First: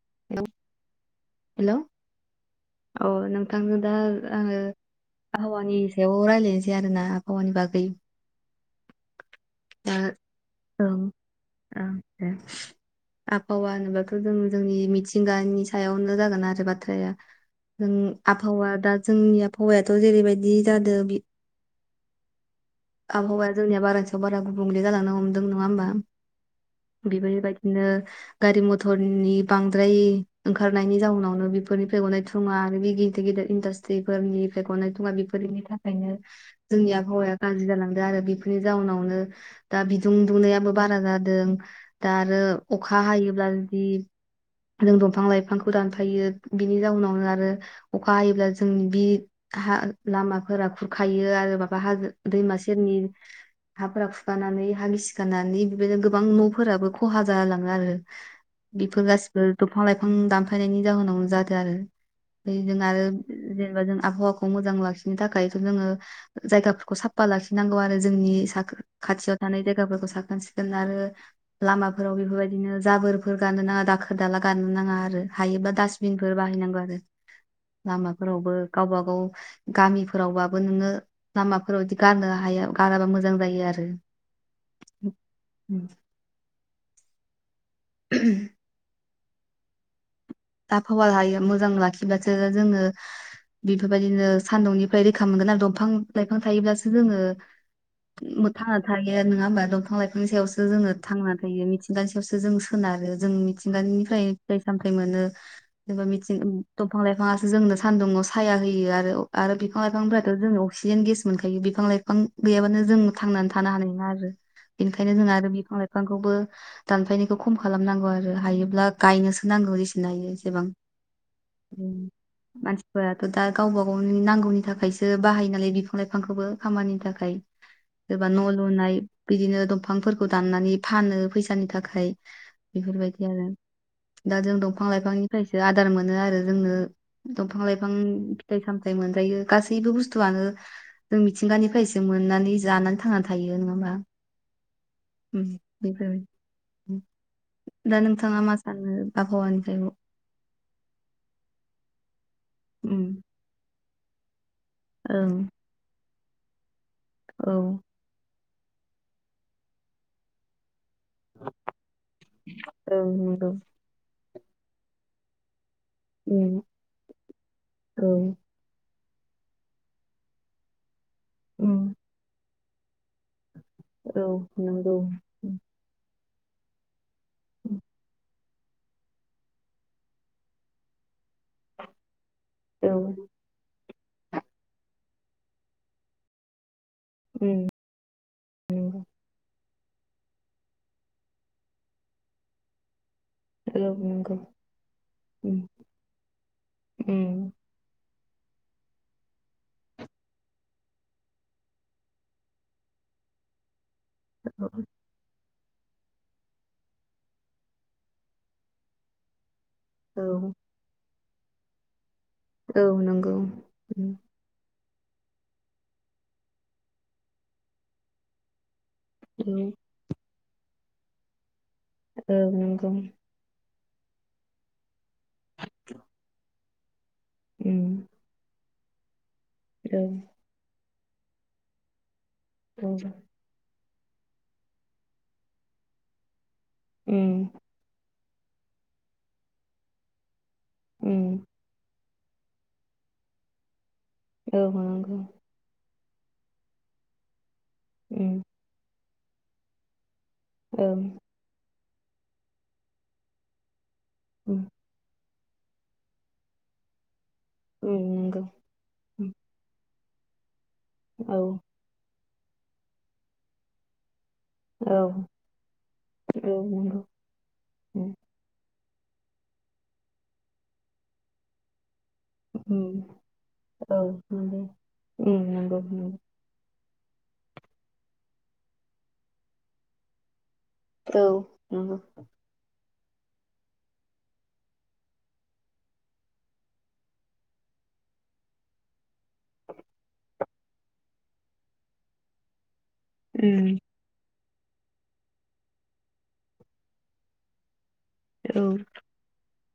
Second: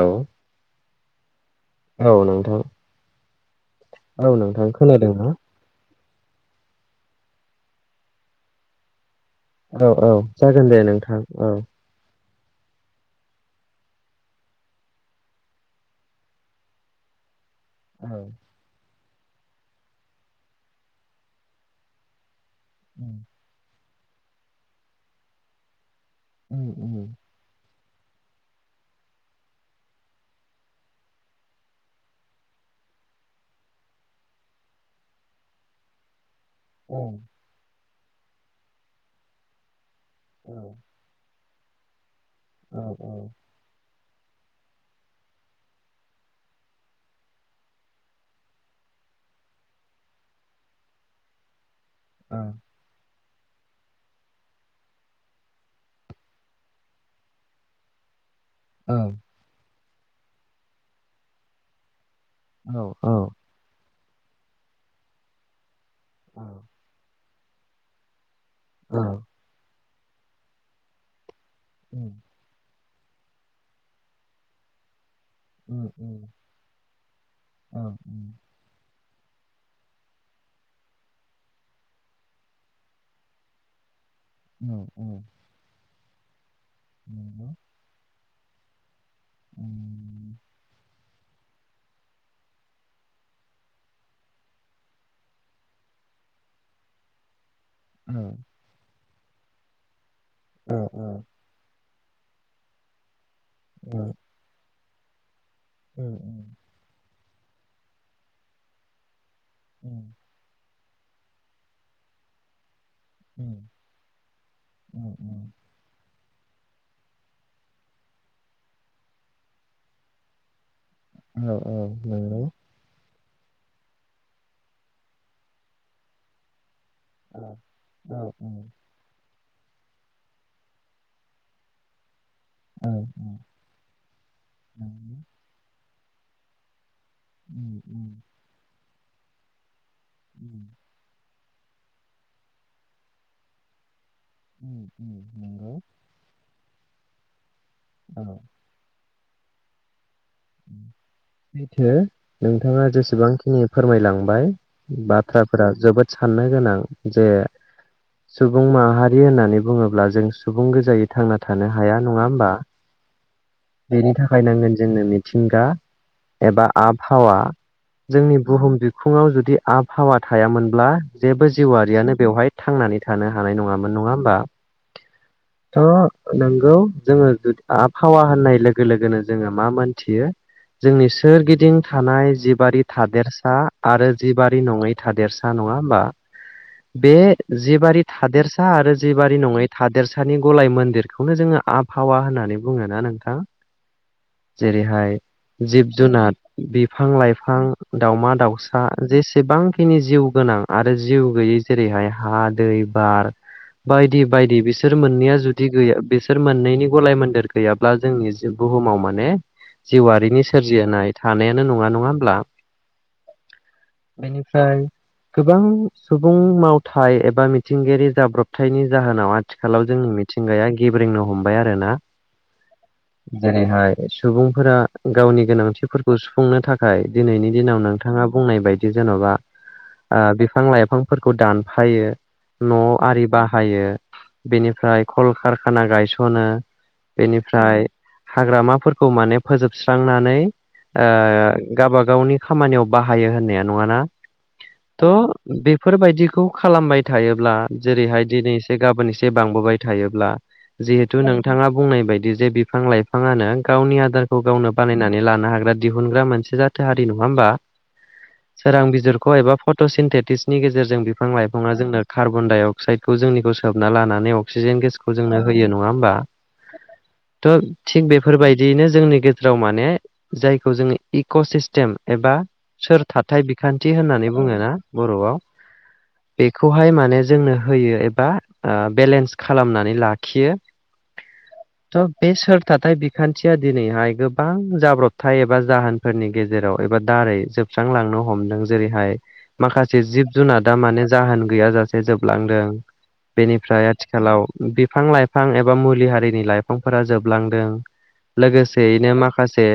औ हेल' औ नों औ नोंथांजों दा आङो नोंथां खोनादों ना आहावानि सायाव रायलायनोसै आरोना। आबहावानि बागै। औ दा औ जागोन दे ओं नोंथां औ। ओं दे आबहावा होनोबाथ' जों जोंनि। मिथिंगानि सायावनो जागोन आरो बाथ्राया जों औ आबहावा दा जोंनि आबहावायाथ' जेरैबायदि जादों बि उम आबहावाया जोंनिया बारानि सायाव बारा गुबुंगले जालांनो हमदों नङा होमबा उम उम बिदिनो गारि मथरनि बांद्राय ओंखारनायनि जाउनावनो बेफोरनिफ्राय ग'नाय थुङा आरो बे गिदिर गिदिर इन्डासट्रिफोरनि ख'नायथङा [unintelligible] बेफोरनि थाखायनो जोंनि औ आबहावाया गाज्रि जालांदों आरो बेफोरनि जाउनावनो दा बि दुं औ दुनायाबो बारा जादों दा आरो औ अखा हायोब्ला जुदि जों दंफां लाइफांखौ दानफायो बिनि जाउनावनो आरो अखा हायोब्ला जोंनि बि हा लामाफोरा खुरखायो आरो माबा हाजो औ दैमा सेरनि हाफोरा खुखानानै हा गिसिखानानै बिदिनो गोबां न'फोराबो खहा जालाङो आरो बेफोर गासिबो दंफां लाइफां दानफायनायनि जाहोनावनो जादों आरो जों आरो औ जेनेबा जों आबहावाखौ मोजां लाखिनो थाखायथ' जोङो औ जायगाफोरखौ साफा लाखिनांगौ आरो जोंनि सा औ खाथियाव थानाय जाय गलाफोरखौ साखोन सिखोन आरो उम लामाफोराव बेफोरबायदिनो जाबोरफोर गानो नाङा दाखा दाला गारनो नाङा आरो हायोबा उम उम डासटबिनफोर बाहायनांगौ आरो औ उम लामाफोरावबो गावबा गाव गामिफोरावबाबो नोङो लामाफोराव बिदि गारनो हाया गाराबा मोजां जायो आरो औ औ उम [unintelligible] [unintelligible] औ आफावाखो हायो मोजां लाखिबासो जोङो बेफोरबायदिनो सान्दुंनिफ्राय रोखा मोनगोन आरो दंफां लाइफां थायोब्लासो जोङो औ थांना थायो नङा होमबा दंफां लाइफांनि सायावसो औ जोङो थांना थायो मिथि मिथिंगानि सायावसो जों सोनारो जों औ औ मिथिंगानिफ्राय फिथाइ सामथाय मोनो। जेनेबा उम मिथिं दंफां लाइफाङासो जोंनो सानदुुंङाव साया होयो आरो आरो बिफां उम लाइफांफोराथ' जों अक्सिजेन गेस मोनखायो बिफां लाइफां गैयाबानो जों थांनानै थानो हानाय नङा आरो उम बेनिखायनो जों उम आरो बिफां लाइफांखौ खौबो दानफायनायखौ खम खालामनांगौ आरो हायोब्ला गायनोसो नांगौ जसेनो हायो एसेबां औ नंगौ मानसिफोरा दा गावबा गावनि नांगौनि थाखायसो बाहायो नालाय बिफां लाइफांखौबो खामानि थाखाय औ सोरबा औ न' उम लुनाय बिदिनो दंफांफोरखौ दाननानै फानो फैसानि थाखाय औ बेफोरबायदि उम आरो दा जों दंफां नंगौ लाइफांनिफ्रायसो आदार मोनो आरो जोंनो दंफां उम लाइफां उम फिथाइ सामथाय मोनजायो गासैबो बुस्थुआनो उम जों मिथिंगानिफ्रायसो मोननानै जानानै थांनानै थायो नङा होमबा उम नोंगौ बेफोरबायदि दा नोंथाङा मा सानो आबहावानि सैथो नोंथाङा उम जेसेबांखिनि फोरमायलांबाय ओं बाथ्राफोरा जोबोद साननो गोनां जे औ सुबुं माहारि होननानै बुङोब्ला जों सुबुं गोजायै थांना थानो हाया नङा होमबा औ नंगौ बेनि थाखाय नांगोन जोंनो मिथिंगा उम एबा आबहावा औ जोंनि बुहुम बिखुं ङाव जुदि आबहावा थायामोनब्ला जेबो उम जिउआरारियानो बेवहाय थांनानै थानो हानाङामोन नङा औ होमबा नंगौ थ' नोंगौ जोङो आफहावा होननाय लोगो लोगोनो जोङो मा मोन थियो जोंनि सोरगिदिं थानाय जिबारि औ थादेरसा आरो जिबारै नङै थादेरसा नङा होमबा बे उम जिबारि थादेरसा आरो जिबारि नङै थादेरसानि गलाय मोनदेरखौनो जोङो आबहावा होननानै बुङोना नोंथां हेलौ नंगौ जेरैहाय उम जिब जुनार बिफां उम लाइफां दाउमा दाउसा जेसेबांखिनि जिउ गोनां आरो जिउ गैयै जेरैहाय हा दै बार बायदि बायदि बिसोर मोननैया जुदि दि गैया बिसोर मोननैनि गलाय मोन्देर गैयाब्ला जोंनि बुहुमाव माने औ जिउआरारिनि सोरजिहाय थानायानो नङा नङा ला औ नंगौ उम बेनिफ्राय गोबां सुबुं मावथाय एबा मिथिंगायारि जाब्रबथायनि जाहोनाव औ आथिखालाव जोंनि मिथिंगाया गेब्रेंंनो हमबाय आरोना औ नंगौ जेरैहाय सुबुंफोरा गावनि गोनांथिफोरखौ सुफुंनो थाखाय दिनैनि दिनाव उम नोंथाङा बुंनाय बायदि जेनेबा औ बिफां लाइफांफोरखौ दानफायो न' औ आरि बाहायो बेनिफ्राय कल कारखाना गायसनो उम बेनिफ्राय हाग्रामाफोर खौ माने फोजोबस्रांनानै उम गावाबााव गावनि खामानियाव बाहायो होननाया नङाना औ नंगौ फोरबायदिखौ खालामबाय थायोब्ला जेरैहाय उम दिनै एसे गाबोन एसे बांबोबाय थायोब्ला औ जिहेथु नोंथाङा बुंनाय बायदि जे बिफां लाइफाङानो गावनि आ खौ उम गावनो बानायनानै लानो हाग्रा दिहुनग्रा मोनसे जाथो हारि नङा नङा होमबा उम नंगौ सोरां बिजिरखौ एबा फट'सिन्थेटिक्सनि गेजेरजों बिफां औ लाइफाङा जोंनो कार्बन डाइ अक्साइडखौ जोंनिखौ सोबना लानानै अ अक्सिजेन औ गेसखौ जोंनो होयो नङा होमबा नंगौ थ थिग उम बे बायदियैनो जोंनि गेजेराव माने जायखौ जोङो इक' सिस्टेम एबा उम सोर थााथथाय बिखान्थि औ होननानै बुङो नंगौ ना बर'आव उम नंगौ बेखौहाय माने जोंनो होयो एबा बेलेन्स खालामनानै लाखियो नंगौ औ नंगौ थ बेसुर थाथाय खान्थिया दिनैहाय गोबां जाब्रबथाय एबा जाहोनफोरनि गेजेराव एबा दारै जोबस्रांलांनो हमदों जेरैहाय माखासे जिब जुनादा माने जाहोन गैयाजासे जोबलांदों उम बेनिफ्राय आथिखालाव बिफां लाइफां एबा मुलि हारिनि लाइफांफोरा जोबलांदों औ लोगोसेयैनो माखासे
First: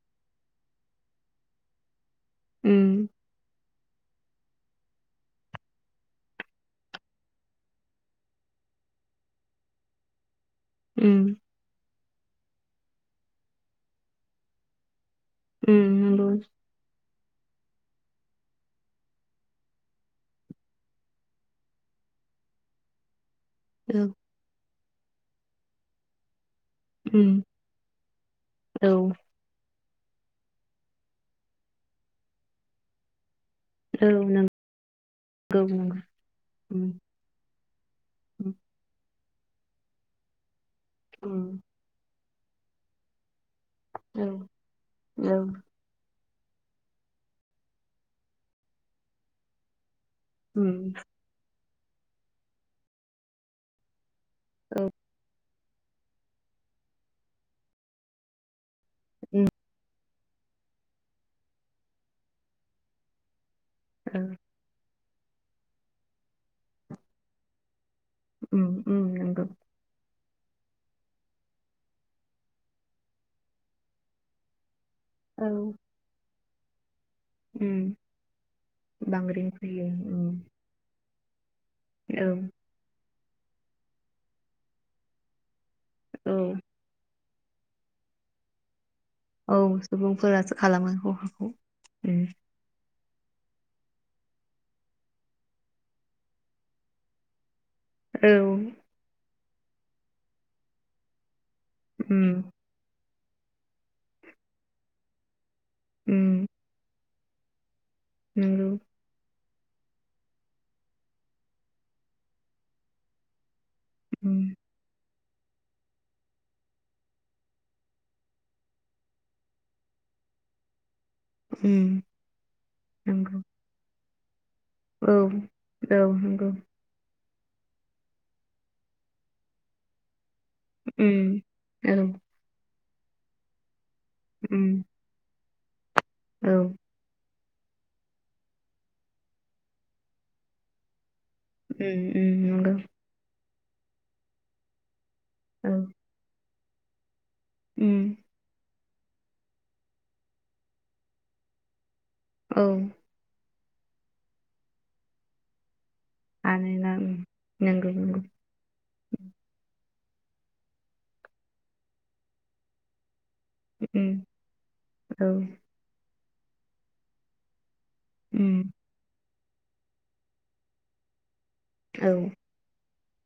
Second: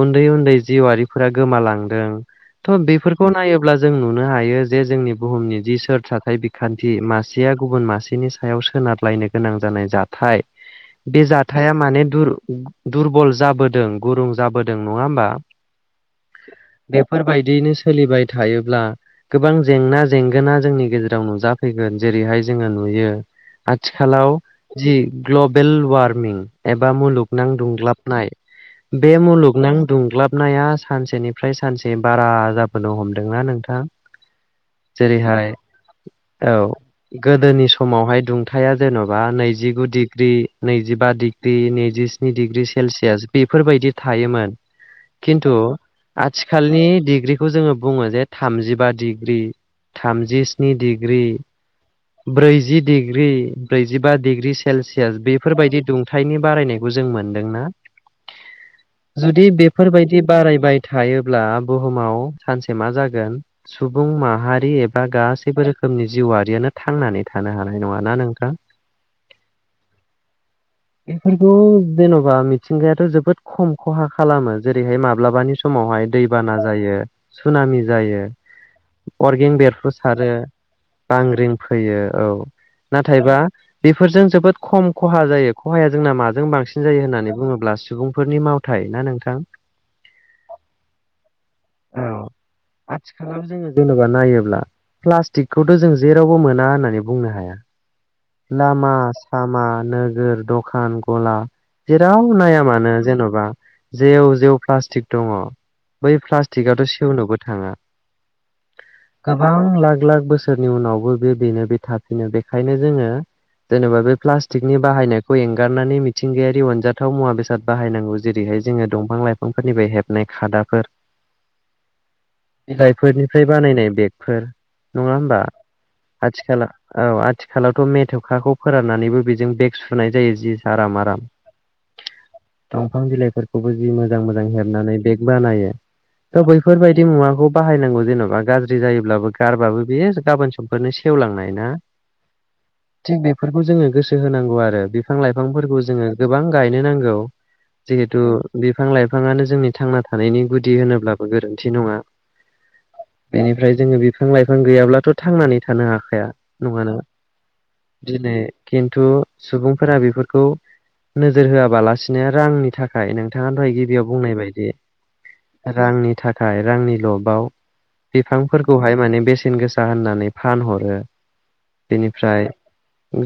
उन्दै उन्दै जिउआारिफोरा गोमालांदों थ' उम बेफोरखौ नाय अब्ला जों नुनो हायो जे जोंनि बुहुमनि जि सोर थाथाय बिखान्थि मासेया गुबुन मासेनि सायाव सोनारलायनो गोनां जानाय जाथाय बे उम जाथाया माने दुरबल जाबोदों गुरुं जाबोदों नङा उ फोरबायदियैनो सोलिबाय थायोब्ला गोबां जेंना जेंगोना जोंनि गेजेराव नुजाफैगोन जे जेरैहाय जोङो नुयो औ आथिखालाव जि ग्लबेल वार्मिं बा उम मुलुगनां दुंग्लाबनाय औ बे मुलुगनां दुंग्लाबनाया सानसेनिफ्राय सानसे बारा जाबोनो हमदोंना नों औ नंगौ जेरैहाय नंगौ नंगौ औ उम गोदोनि समावहाय उम दुंथाया जेन'बा बा नैजिगु डिग्रि नैजि बे उम नैजिस्नि डिग्रि सेलसियास बेफोरबायदि थायोमोन खिन्थु आथिखालनि डिग्रिखौ जोङो बुङो जे थामजिबा डिग्रि थामजि स्नि उम डिग्रि ब्रैजि डिग्रि ब्रैजि बा डिग्रि सेलसियास बेफोरबायदि दुंथायनि बारायनायखौ जों मोनदोंना जुदि बेफोरबायदि बारायबाय थायोब्ला बुहुमाव सानसे मा जागोन सुबुं माहारि एबा गासैबो रोखोमनि जिउआरियानो थांनानै थानो हानाय नङा ना नोंथां उम उम नंगौ बेफोरखौ जेन'बा मिथिंगायाथ' जोबोद खम खहा खालामो जेनब ओरैहाय माब्लाबानि समावहाय दैबाना जायो उम सुनामि जायो बांग्रिं अरगें फैयो बेरफो उम सारो बांग्रिं फैयो औ नाथायबा बेफोरजों जोबोद खम खहा जायो खहाया जोंना माजों औ बांसिन जायो होननानै बुङोब्ला सुबुंफोरनि मावथाय ना नों औ सुबुंफोरासो खालामो खहाखौ औ आथिखालाव जोङो जेनेबा नायोब्ला प्लास्टिकखौथ' जों जेरावबो मोना होननानै बुंनो हाया औ लामा सामा नोगोर दखान गला जेराव उम नाया मानो जेन'बा जेव जेव प्लास्टिक दङ बै प्लास्टिकआथ' सेवनोबो थाङा उ गोबां लाख लाख बोसोरनि उनावबो बे बेनो बे थाफिनो बेखायनो जोङो जेनेबा बे उम प्लास्टिकनि बाहायनायखौ खौ एंगारनानै मिथिंगायारि अनजाथाव मुवा बेसाद बाहायनांगौ जेरैहाय जोङो दंफां लाइफांफोरनिफ्राय हेबनाय खादाफोर उम नंगौ बिलाइफोरनिफ्राय बानायनाय बेगफोर औ नङा होमबा औ नंगौ आथिखला औ आथिखालावथ' मेथेवखाखौ फोराननानैबो बेजों बेग सुनाय जायो जि आराम उ आराम ओम दंफां बिलाइफोरखौबो जि मोजां मोजां हेबनानै बेग बानायो थ' औ बैफोरबायदि मुवाखौ बाहायनांगौ जेन'बा गाज्रि जायोब्लाबो गारबाबो बेयो गाबोन समफोरनो सेवलांनाय ना उ उम नंगौ थिग बेफोरखौ जोङो गोसो होनांगौ आरो बिफां औ लाइफांफोरखौ जोङो गोबां गायनो नांगौ उम जिहेथु बिफां लाइफाङानो जोंनि थांना थानायनि गुदि होनोब्लाबो गोरोन्थि नङा औ बेनिफ्राय जोङो बिफां लाइफां गैयाब्लाथ' थांनानै थानो हाखानाय हानोना नङा उम नंगौ दि नंगौ खिथु सुबुं फोरा बेफोरखौ नोजोर होआबालासिनो रांनि थाखाय नों नोंथाङा दहाय गिबियाव उम बुंनाय बायदि औ रांनि थाखाय रांनि लबाव उम बिफांफोरखौहाय माने बेसेन गोसा होननानै फानहरो औ बेनिफ्राय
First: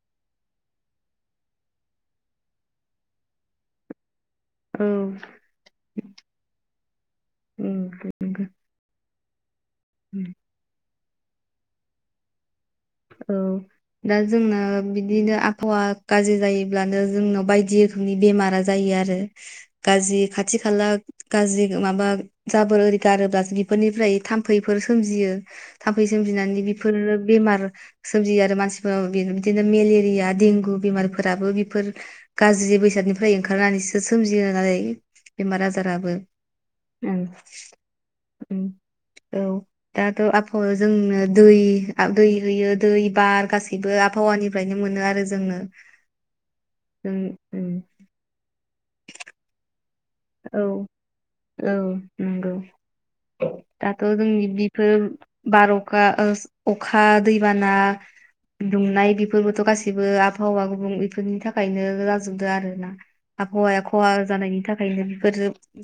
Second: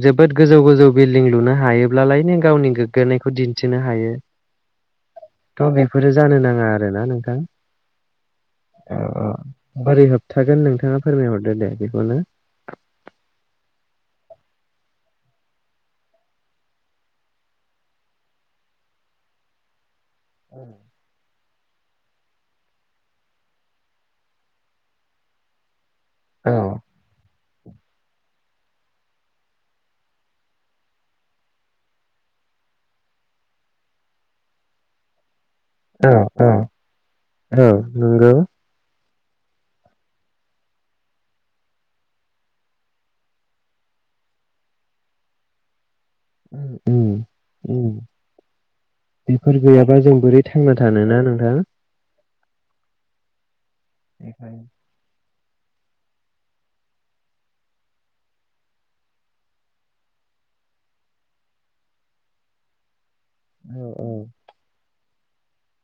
जोबोद गोजौ गोजौ बिल दिं लुनो हायोब्लालाय नो गावनि गोग्गानायखौ दिन्थिनो हायो औ थ' बेफोरो जानो नाङा आरोना नोंथां उम नंगौ औ औ बोरै उम होबथागोन नोंथाङा फोरमायहरदो दे बेखौनो औ दा जोंना बिदिनो आबहावा गाज्रि जायोब्लानो जोंनाव बायदि रोखोमनि बेमारा जायो आरो गाज्रि खाथि खाला गाज्रि माबा जाबोर ओरि गारोब्लासो बेफोरनिफ्राय थाम्फैफोर सोमजियो थाम्फै औ सोमजिनानै बेफोरो बेमार सोमजियो आरो मानसिफोर बिदिनो मेलेरिया देंगु बेमारफोराबो बेफोर गाज्रि बैसादनिफ्राय ओंखारनानैसो सोमजियो नालाय बेमार आजाराबो औ उम औ नंगौ औ दाथ' आबहावाया जोंनो दै दै होयो दै बार गासैबो आबहावानिफ्रायनो मोनो आरो जोङो उम उ उम उ बेफोर गैयाबा जों बोरै औ थांना थानोना नोंथां औ नंगौ दाथ' जोंनि बिफोर बार अखा अखा दैबाना दुंनाय बेफोरबोथ' गासैबो आबहावा गुबुंले बेफोरनि थाखायनो जाजोबदों आरोना औ आबहावाया औ खहा जानायनि थाखाय ओंखायनो बेफोर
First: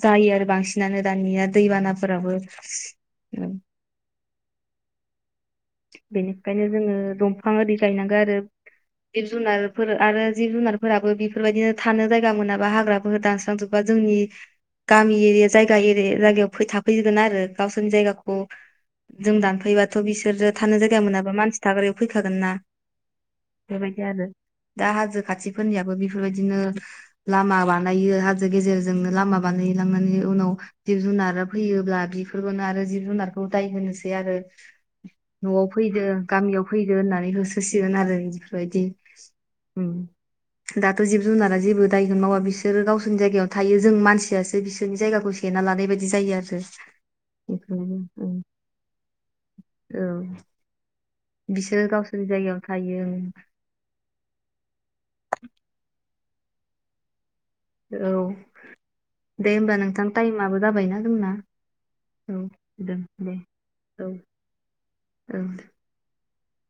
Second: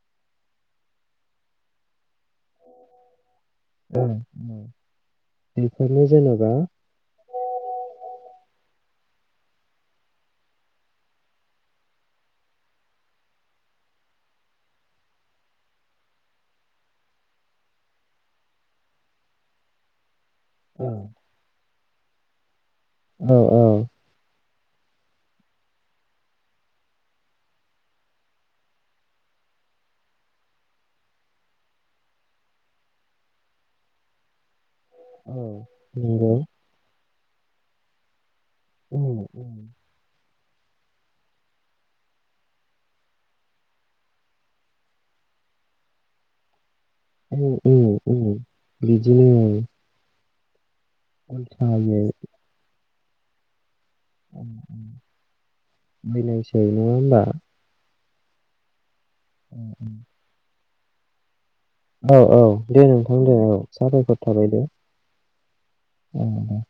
जायो आरो बांसिनानो दानिया दैबानाफोराबो औ बेनिखायनो जोङो दंफां आरि गायनांगौ आरो जिब जुनारफोर आरो जिब जुनारफोराबो बेफोरबायदिनो थानो जायगा मोनाबा हाग्राफोरखौ दानस्रां जोबोबा बा जोंनि गामि एरिया जायगा एरिया जायगायाव थाफैगोन आरो गावसोरनि जायगाखौ जों दानफैबाथ' बिसोरो थानो औ जायगा मोनाबा मानसि थाग्रायाव फैखागोन ना औ बेबायदि आरो दा हाजो खाथिफोरनियाबो बेफोरबायदिनो लामा बानायो हाजो गेजेरजोंनो लामा बा बानायहैलांनानै उनाव जिब जुनार फैयोब्ला बेफोरखौनो आरो जिब जुनारखौ दाय होनोसै आरो औ न'आव फैदो नंगौ गामियाव फैदो होननानै होसोसिगोन आरो बेबायदि उम दाथ' जिब जुनारा जेबो दायगोन मावा बिसोरो गावसोरनि जायगायावनो थायो जों मानसियासो बिसोरनि जायगाखौ से ना लानाय बायदि जायो आरो उम उम उम बेफोरनो बिदिनो औ बिसोरो गावसोरनि जायगायाव थायो बैनाय साय नङा होमबा औ दे होमबा नोंथां टाइमाबो जाबायना जोंना औ औ दे नोंथां दे औ औ सााबायखर थाबाय दे औ औ